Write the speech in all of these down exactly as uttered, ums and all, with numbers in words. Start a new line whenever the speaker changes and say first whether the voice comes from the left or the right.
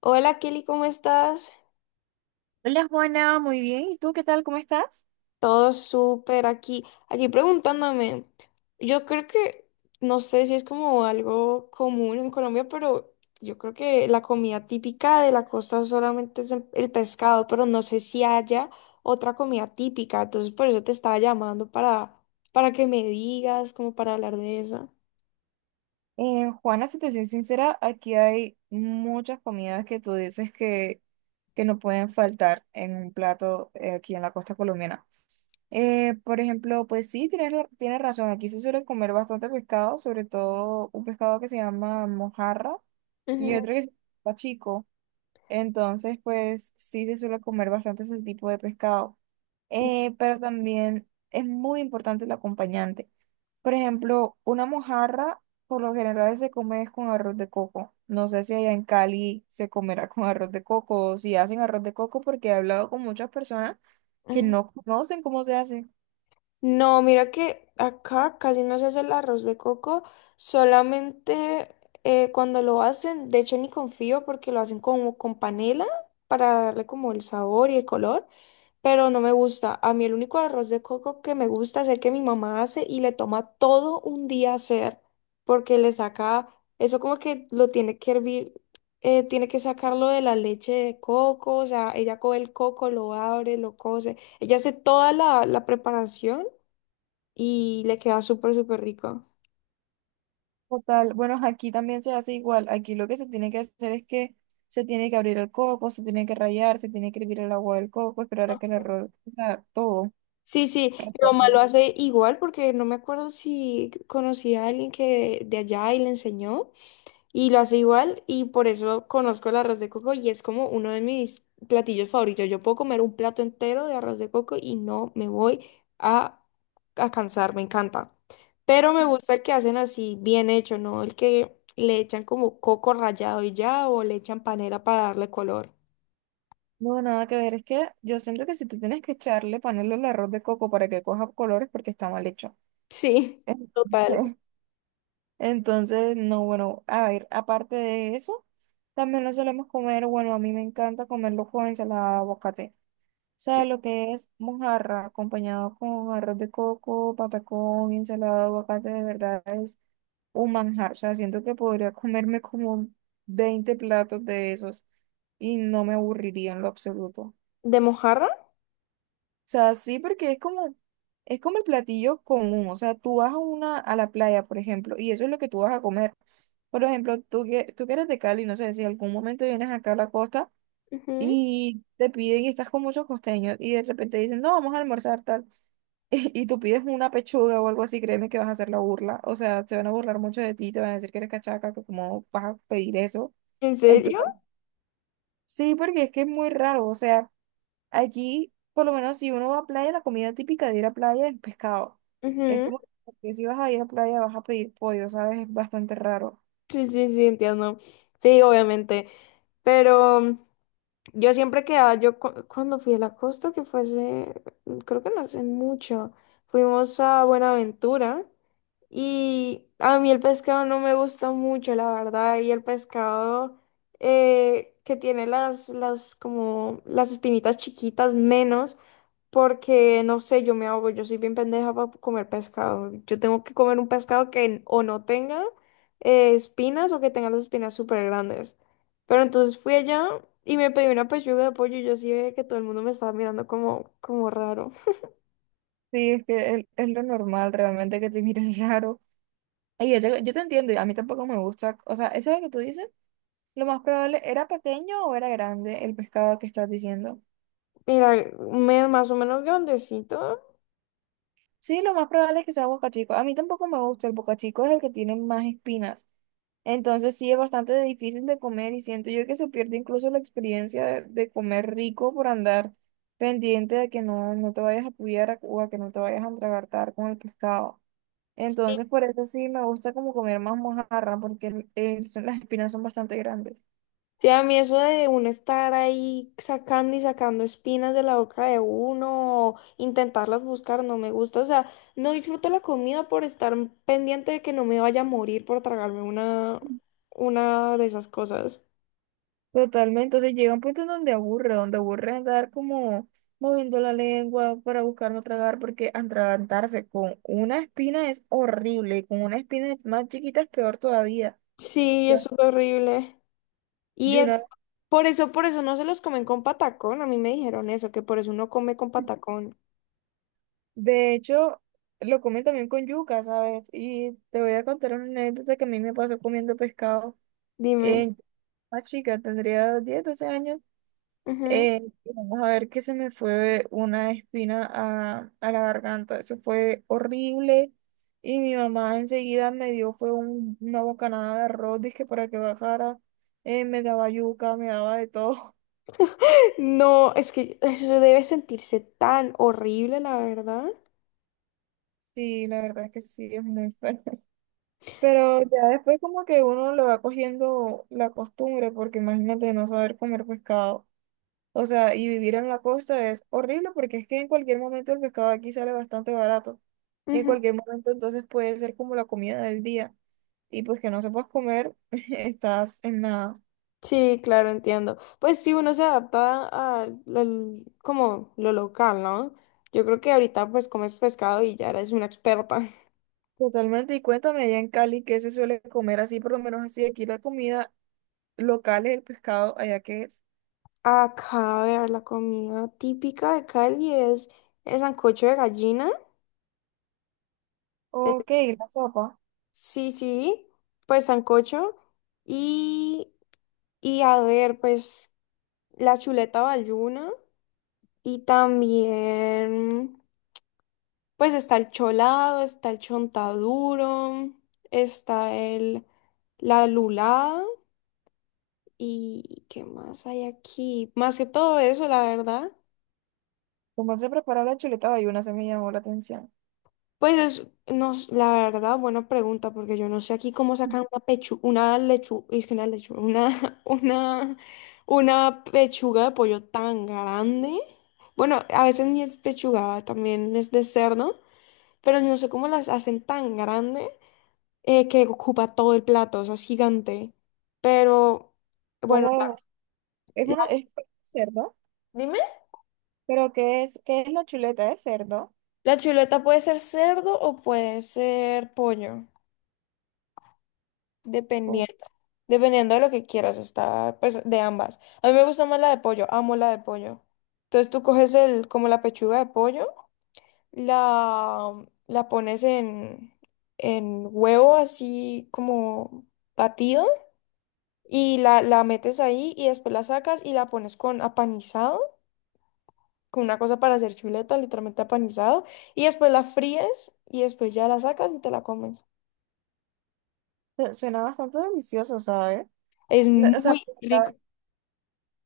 left: Hola Kelly, ¿cómo estás?
right: Hola Juana, muy bien. ¿Y tú qué tal? ¿Cómo estás?
left: Todo súper aquí. Aquí preguntándome, yo creo que, no sé si es como algo común en Colombia, pero yo creo que la comida típica de la costa solamente es el el pescado, pero no sé si haya otra comida típica. Entonces por eso te estaba llamando para, para que me digas, como para hablar de eso.
right: Eh, Juana, si te soy sincera, aquí hay muchas comidas que tú dices que, que no pueden faltar en un plato eh, aquí en la costa colombiana. Eh, por ejemplo, pues sí, tienes, la- tienes razón, aquí se suele comer bastante pescado, sobre todo un pescado que se llama mojarra y otro que se llama chico. Entonces, pues sí se suele comer bastante ese tipo de pescado. Eh, pero también es muy importante el acompañante. Por ejemplo, una mojarra por lo general se come con arroz de coco. No sé si allá en Cali se comerá con arroz de coco o si hacen arroz de coco porque he hablado con muchas personas que no conocen cómo se hace.
left: No, mira que acá casi no se hace el arroz de coco, solamente eh, cuando lo hacen, de hecho ni confío porque lo hacen como con panela para darle como el sabor y el color, pero no me gusta. A mí el único arroz de coco que me gusta es el que mi mamá hace y le toma todo un día hacer porque le saca, eso como que lo tiene que hervir, eh, tiene que sacarlo de la leche de coco, o sea, ella coge el coco, lo abre, lo cose. Ella hace toda la, la preparación y le queda súper, súper rico.
right: Total, bueno, aquí también se hace igual. Aquí lo que se tiene que hacer es que se tiene que abrir el coco, se tiene que rallar, se tiene que hervir el agua del coco, esperar a que el arroz, o sea, todo.
left: Sí, sí, mi mamá lo
right: Entonces,
left: hace igual porque no me acuerdo si conocí a alguien que de allá y le enseñó y lo hace igual y por eso conozco el arroz de coco y es como uno de mis platillos favoritos. Yo puedo comer un plato entero de arroz de coco y no me voy a, a cansar, me encanta. Pero me gusta el que hacen así bien hecho, ¿no? El que le echan como coco rallado y ya o le echan panela para darle color.
right: no, nada que ver, es que yo siento que si tú tienes que echarle, ponerle el arroz de coco para que coja colores porque está mal hecho.
left: Sí,
right: Entonces,
left: total.
right: entonces, no, bueno, a ver, aparte de eso, también lo solemos comer, bueno, a mí me encanta comerlo con ensalada de aguacate. Sea, lo que es mojarra acompañado con arroz de coco, patacón, ensalada de aguacate, de verdad es un manjar. O sea, siento que podría comerme como veinte platos de esos y no me aburriría en lo absoluto. O
left: ¿De mojarra?
right: sea, sí, porque es como, es como el platillo común. O sea, tú vas a una, a la playa, por ejemplo, y eso es lo que tú vas a comer. Por ejemplo, tú que, tú que eres de Cali, no sé si algún momento vienes acá a la costa
left: Ujú.
right: y te piden y estás con muchos costeños y de repente dicen, no, vamos a almorzar tal. Y tú pides una pechuga o algo así, créeme que vas a hacer la burla. O sea, se van a burlar mucho de ti, te van a decir que eres cachaca, que cómo vas a pedir eso.
left: ¿En
right: En plan,
left: serio?
right: sí, porque es que es muy raro. O sea, allí, por lo menos si uno va a playa, la comida típica de ir a playa es pescado. Es
left: Ujú.
right: como que si vas a ir a playa vas a pedir pollo, ¿sabes? Es bastante raro.
left: Sí, sí, sí, entiendo. Sí, obviamente. Pero yo siempre quedaba, yo cu- cuando fui a la costa, que fue hace, creo que no hace mucho, fuimos a Buenaventura y a mí el pescado no me gusta mucho, la verdad, y el pescado eh, que tiene las, las, como, las espinitas chiquitas menos. Porque, no sé, yo me ahogo, yo soy bien pendeja para comer pescado. Yo tengo que comer un pescado que n- o no tenga eh, espinas o que tenga las espinas súper grandes. Pero entonces fui allá y me pedí una pechuga de pollo y yo sí veía que todo el mundo me estaba mirando como, como raro.
right: Sí, es que es, es lo normal realmente que te miren raro. Ay, yo te, yo te entiendo, y a mí tampoco me gusta. O sea, eso es lo que tú dices. Lo más probable, ¿era pequeño o era grande el pescado que estás diciendo?
left: Mira, me, más o menos grandecito.
right: Sí, lo más probable es que sea bocachico. A mí tampoco me gusta. El bocachico es el que tiene más espinas. Entonces sí es bastante difícil de comer y siento yo que se pierde incluso la experiencia de, de comer rico por andar pendiente de que no, no te vayas a apoyar a- o a que no te vayas a entragartar con el pescado. Entonces por eso sí me gusta como comer más mojarra porque el- el- son- las espinas son bastante grandes.
left: Sí, a mí eso de uno estar ahí sacando y sacando espinas de la boca de uno, o intentarlas buscar, no me gusta. O sea, no disfruto la comida por estar pendiente de que no me vaya a morir por tragarme una, una de esas cosas.
right: Totalmente, entonces llega un punto en donde aburre, donde aburre andar como moviendo la lengua para buscar no tragar, porque atragantarse con una espina es horrible, y con una espina más chiquita es peor todavía.
left: Sí,
right: Ya.
left: eso es horrible. Y
right: Yo
left: es,
right: una-
left: por eso, por eso no se los comen con patacón. A mí me dijeron eso, que por eso uno come con patacón.
right: de hecho, lo comen también con yuca, ¿sabes? Y te voy a contar una anécdota que a mí me pasó comiendo pescado
left: Dime.
right: en más chica, tendría diez doce años.
left: Ujú.
right: Eh, vamos a ver, que se me fue una espina a, a la garganta. Eso fue horrible. Y mi mamá enseguida me dio, fue un- una bocanada de arroz, dizque para que bajara. Eh, me daba yuca, me daba de todo.
left: No, es que eso debe sentirse tan horrible, la verdad.
right: Sí, la verdad es que sí, es muy feo. Pero ya después como que uno le va cogiendo la costumbre, porque imagínate no saber comer pescado. O sea, y vivir en la costa es horrible porque es que en cualquier momento el pescado aquí sale bastante barato. En cualquier momento entonces puede ser como la comida del día. Y pues que no sepas comer, estás en nada.
left: Sí, claro, entiendo. Pues sí, uno se adapta a, al- como lo local, ¿no? Yo creo que ahorita pues comes pescado y ya eres una experta.
right: Totalmente. Y cuéntame allá en Cali, ¿qué se suele comer así? Por lo menos así, aquí la comida local es el pescado, allá que es.
left: Acá, a ver, la comida típica de Cali es el sancocho de gallina. Eh,
right: Ok, la sopa.
left: sí, sí, pues sancocho. Y, y a ver, pues la chuleta valluna. Y también, pues está el cholado, está el chontaduro, está el, la lulada y ¿qué más hay aquí? Más que todo eso, la verdad.
right: ¿Cómo se prepara la chuleta bayuna? Se me llamó la atención.
left: Pues es, no, s- la verdad, buena pregunta, porque yo no sé aquí cómo sacan una pechuga, una lechu, es que una lechuga, una, una, una pechuga de pollo tan grande. Bueno, a veces ni es pechuga, también es de cerdo. Pero no sé cómo las hacen tan grande eh, que ocupa todo el plato, o sea, es gigante. Pero, bueno,
right: ¿Cómo
left: la-
right: es? Es
left: la-
right: una, es cerdo,
left: dime,
right: pero ¿qué es, qué es la chuleta de cerdo?
left: la chuleta puede ser cerdo o puede ser pollo, dependiendo, dependiendo de lo que quieras, está, pues, de ambas. A mí me gusta más la de pollo, amo la de pollo. Entonces tú coges el, como la pechuga de pollo, la, la pones en, en huevo así como batido. Y la, la metes ahí y después la sacas y la pones con apanizado, con una cosa para hacer chuleta, literalmente apanizado, y después la fríes y después ya la sacas y te la comes.
right: Su- Suena bastante delicioso, ¿sabes?
left: Es
right: No, o sea,
left: muy rico.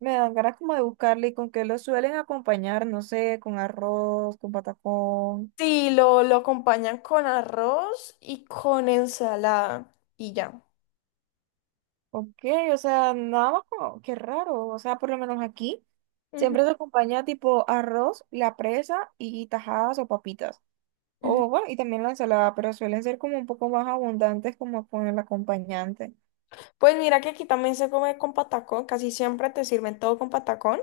right: me dan ganas como de buscarle y con qué lo suelen acompañar, no sé, con arroz, con patacón,
left: Sí, lo, lo acompañan con arroz y con ensalada y ya.
right: ok, o sea, nada más como, qué raro, o sea, por lo menos aquí
left: Ujú,
right: siempre se acompaña tipo arroz, la presa y tajadas o papitas,
left: ujú.
right: o bueno, y también la ensalada, pero suelen ser como un poco más abundantes como con el acompañante,
left: Pues mira que aquí también se come con patacón, casi siempre te sirven todo con patacón.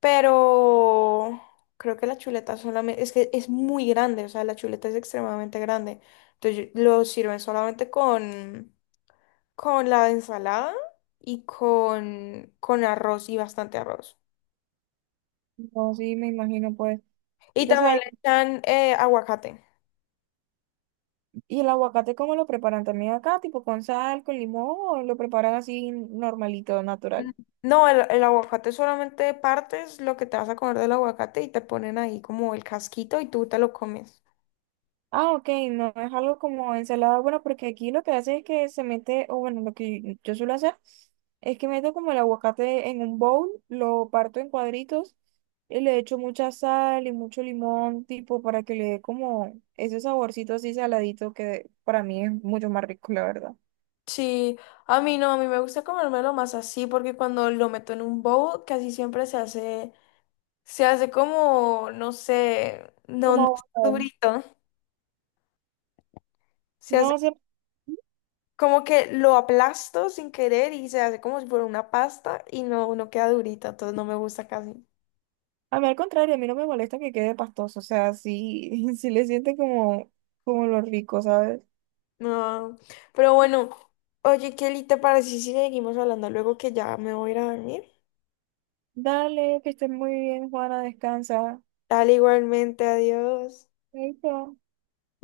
left: Pero creo que la chuleta solamente, es que es muy grande, o sea, la chuleta es extremadamente grande. Entonces yo- lo sirven solamente con, con la ensalada y con, con arroz y bastante arroz.
right: no, sí, me imagino pues,
left: Y
right: y
left: también
right: cosas.
left: le echan eh, aguacate.
right: ¿Y el aguacate cómo lo preparan también acá? ¿Tipo con sal, con limón o lo preparan así normalito,
left: Mm.
right: natural?
left: No, el, el aguacate solamente partes lo que te vas a comer del aguacate y te ponen ahí como el casquito y tú te lo comes.
right: Ah, ok, no es algo como ensalada. Bueno, porque aquí lo que hace es que se mete, o bueno, lo que yo suelo hacer es que meto como el aguacate en un bowl, lo parto en cuadritos y le echo mucha sal y mucho limón, tipo para que le dé como ese saborcito así saladito que para mí es mucho más rico, la verdad.
left: Sí, a mí no, a mí me gusta comérmelo más así porque cuando lo meto en un bowl casi siempre se hace. Se hace como, no sé, no, no
right: Como
left: es
right: aguacate.
left: durito. Se
right: No
left: hace
right: sé.
left: como que lo aplasto sin querer y se hace como si fuera una pasta y no, no queda durita, entonces no me gusta casi.
right: A mí al contrario, a mí no me molesta que quede pastoso, o sea, sí, sí le siente como, como lo rico, ¿sabes?
left: No. Pero bueno, oye, Kelly, ¿te parece si seguimos hablando luego que ya me voy a ir a dormir?
right: Dale, que estés muy bien, Juana, descansa.
left: Dale igualmente, adiós.
right: Ahí está.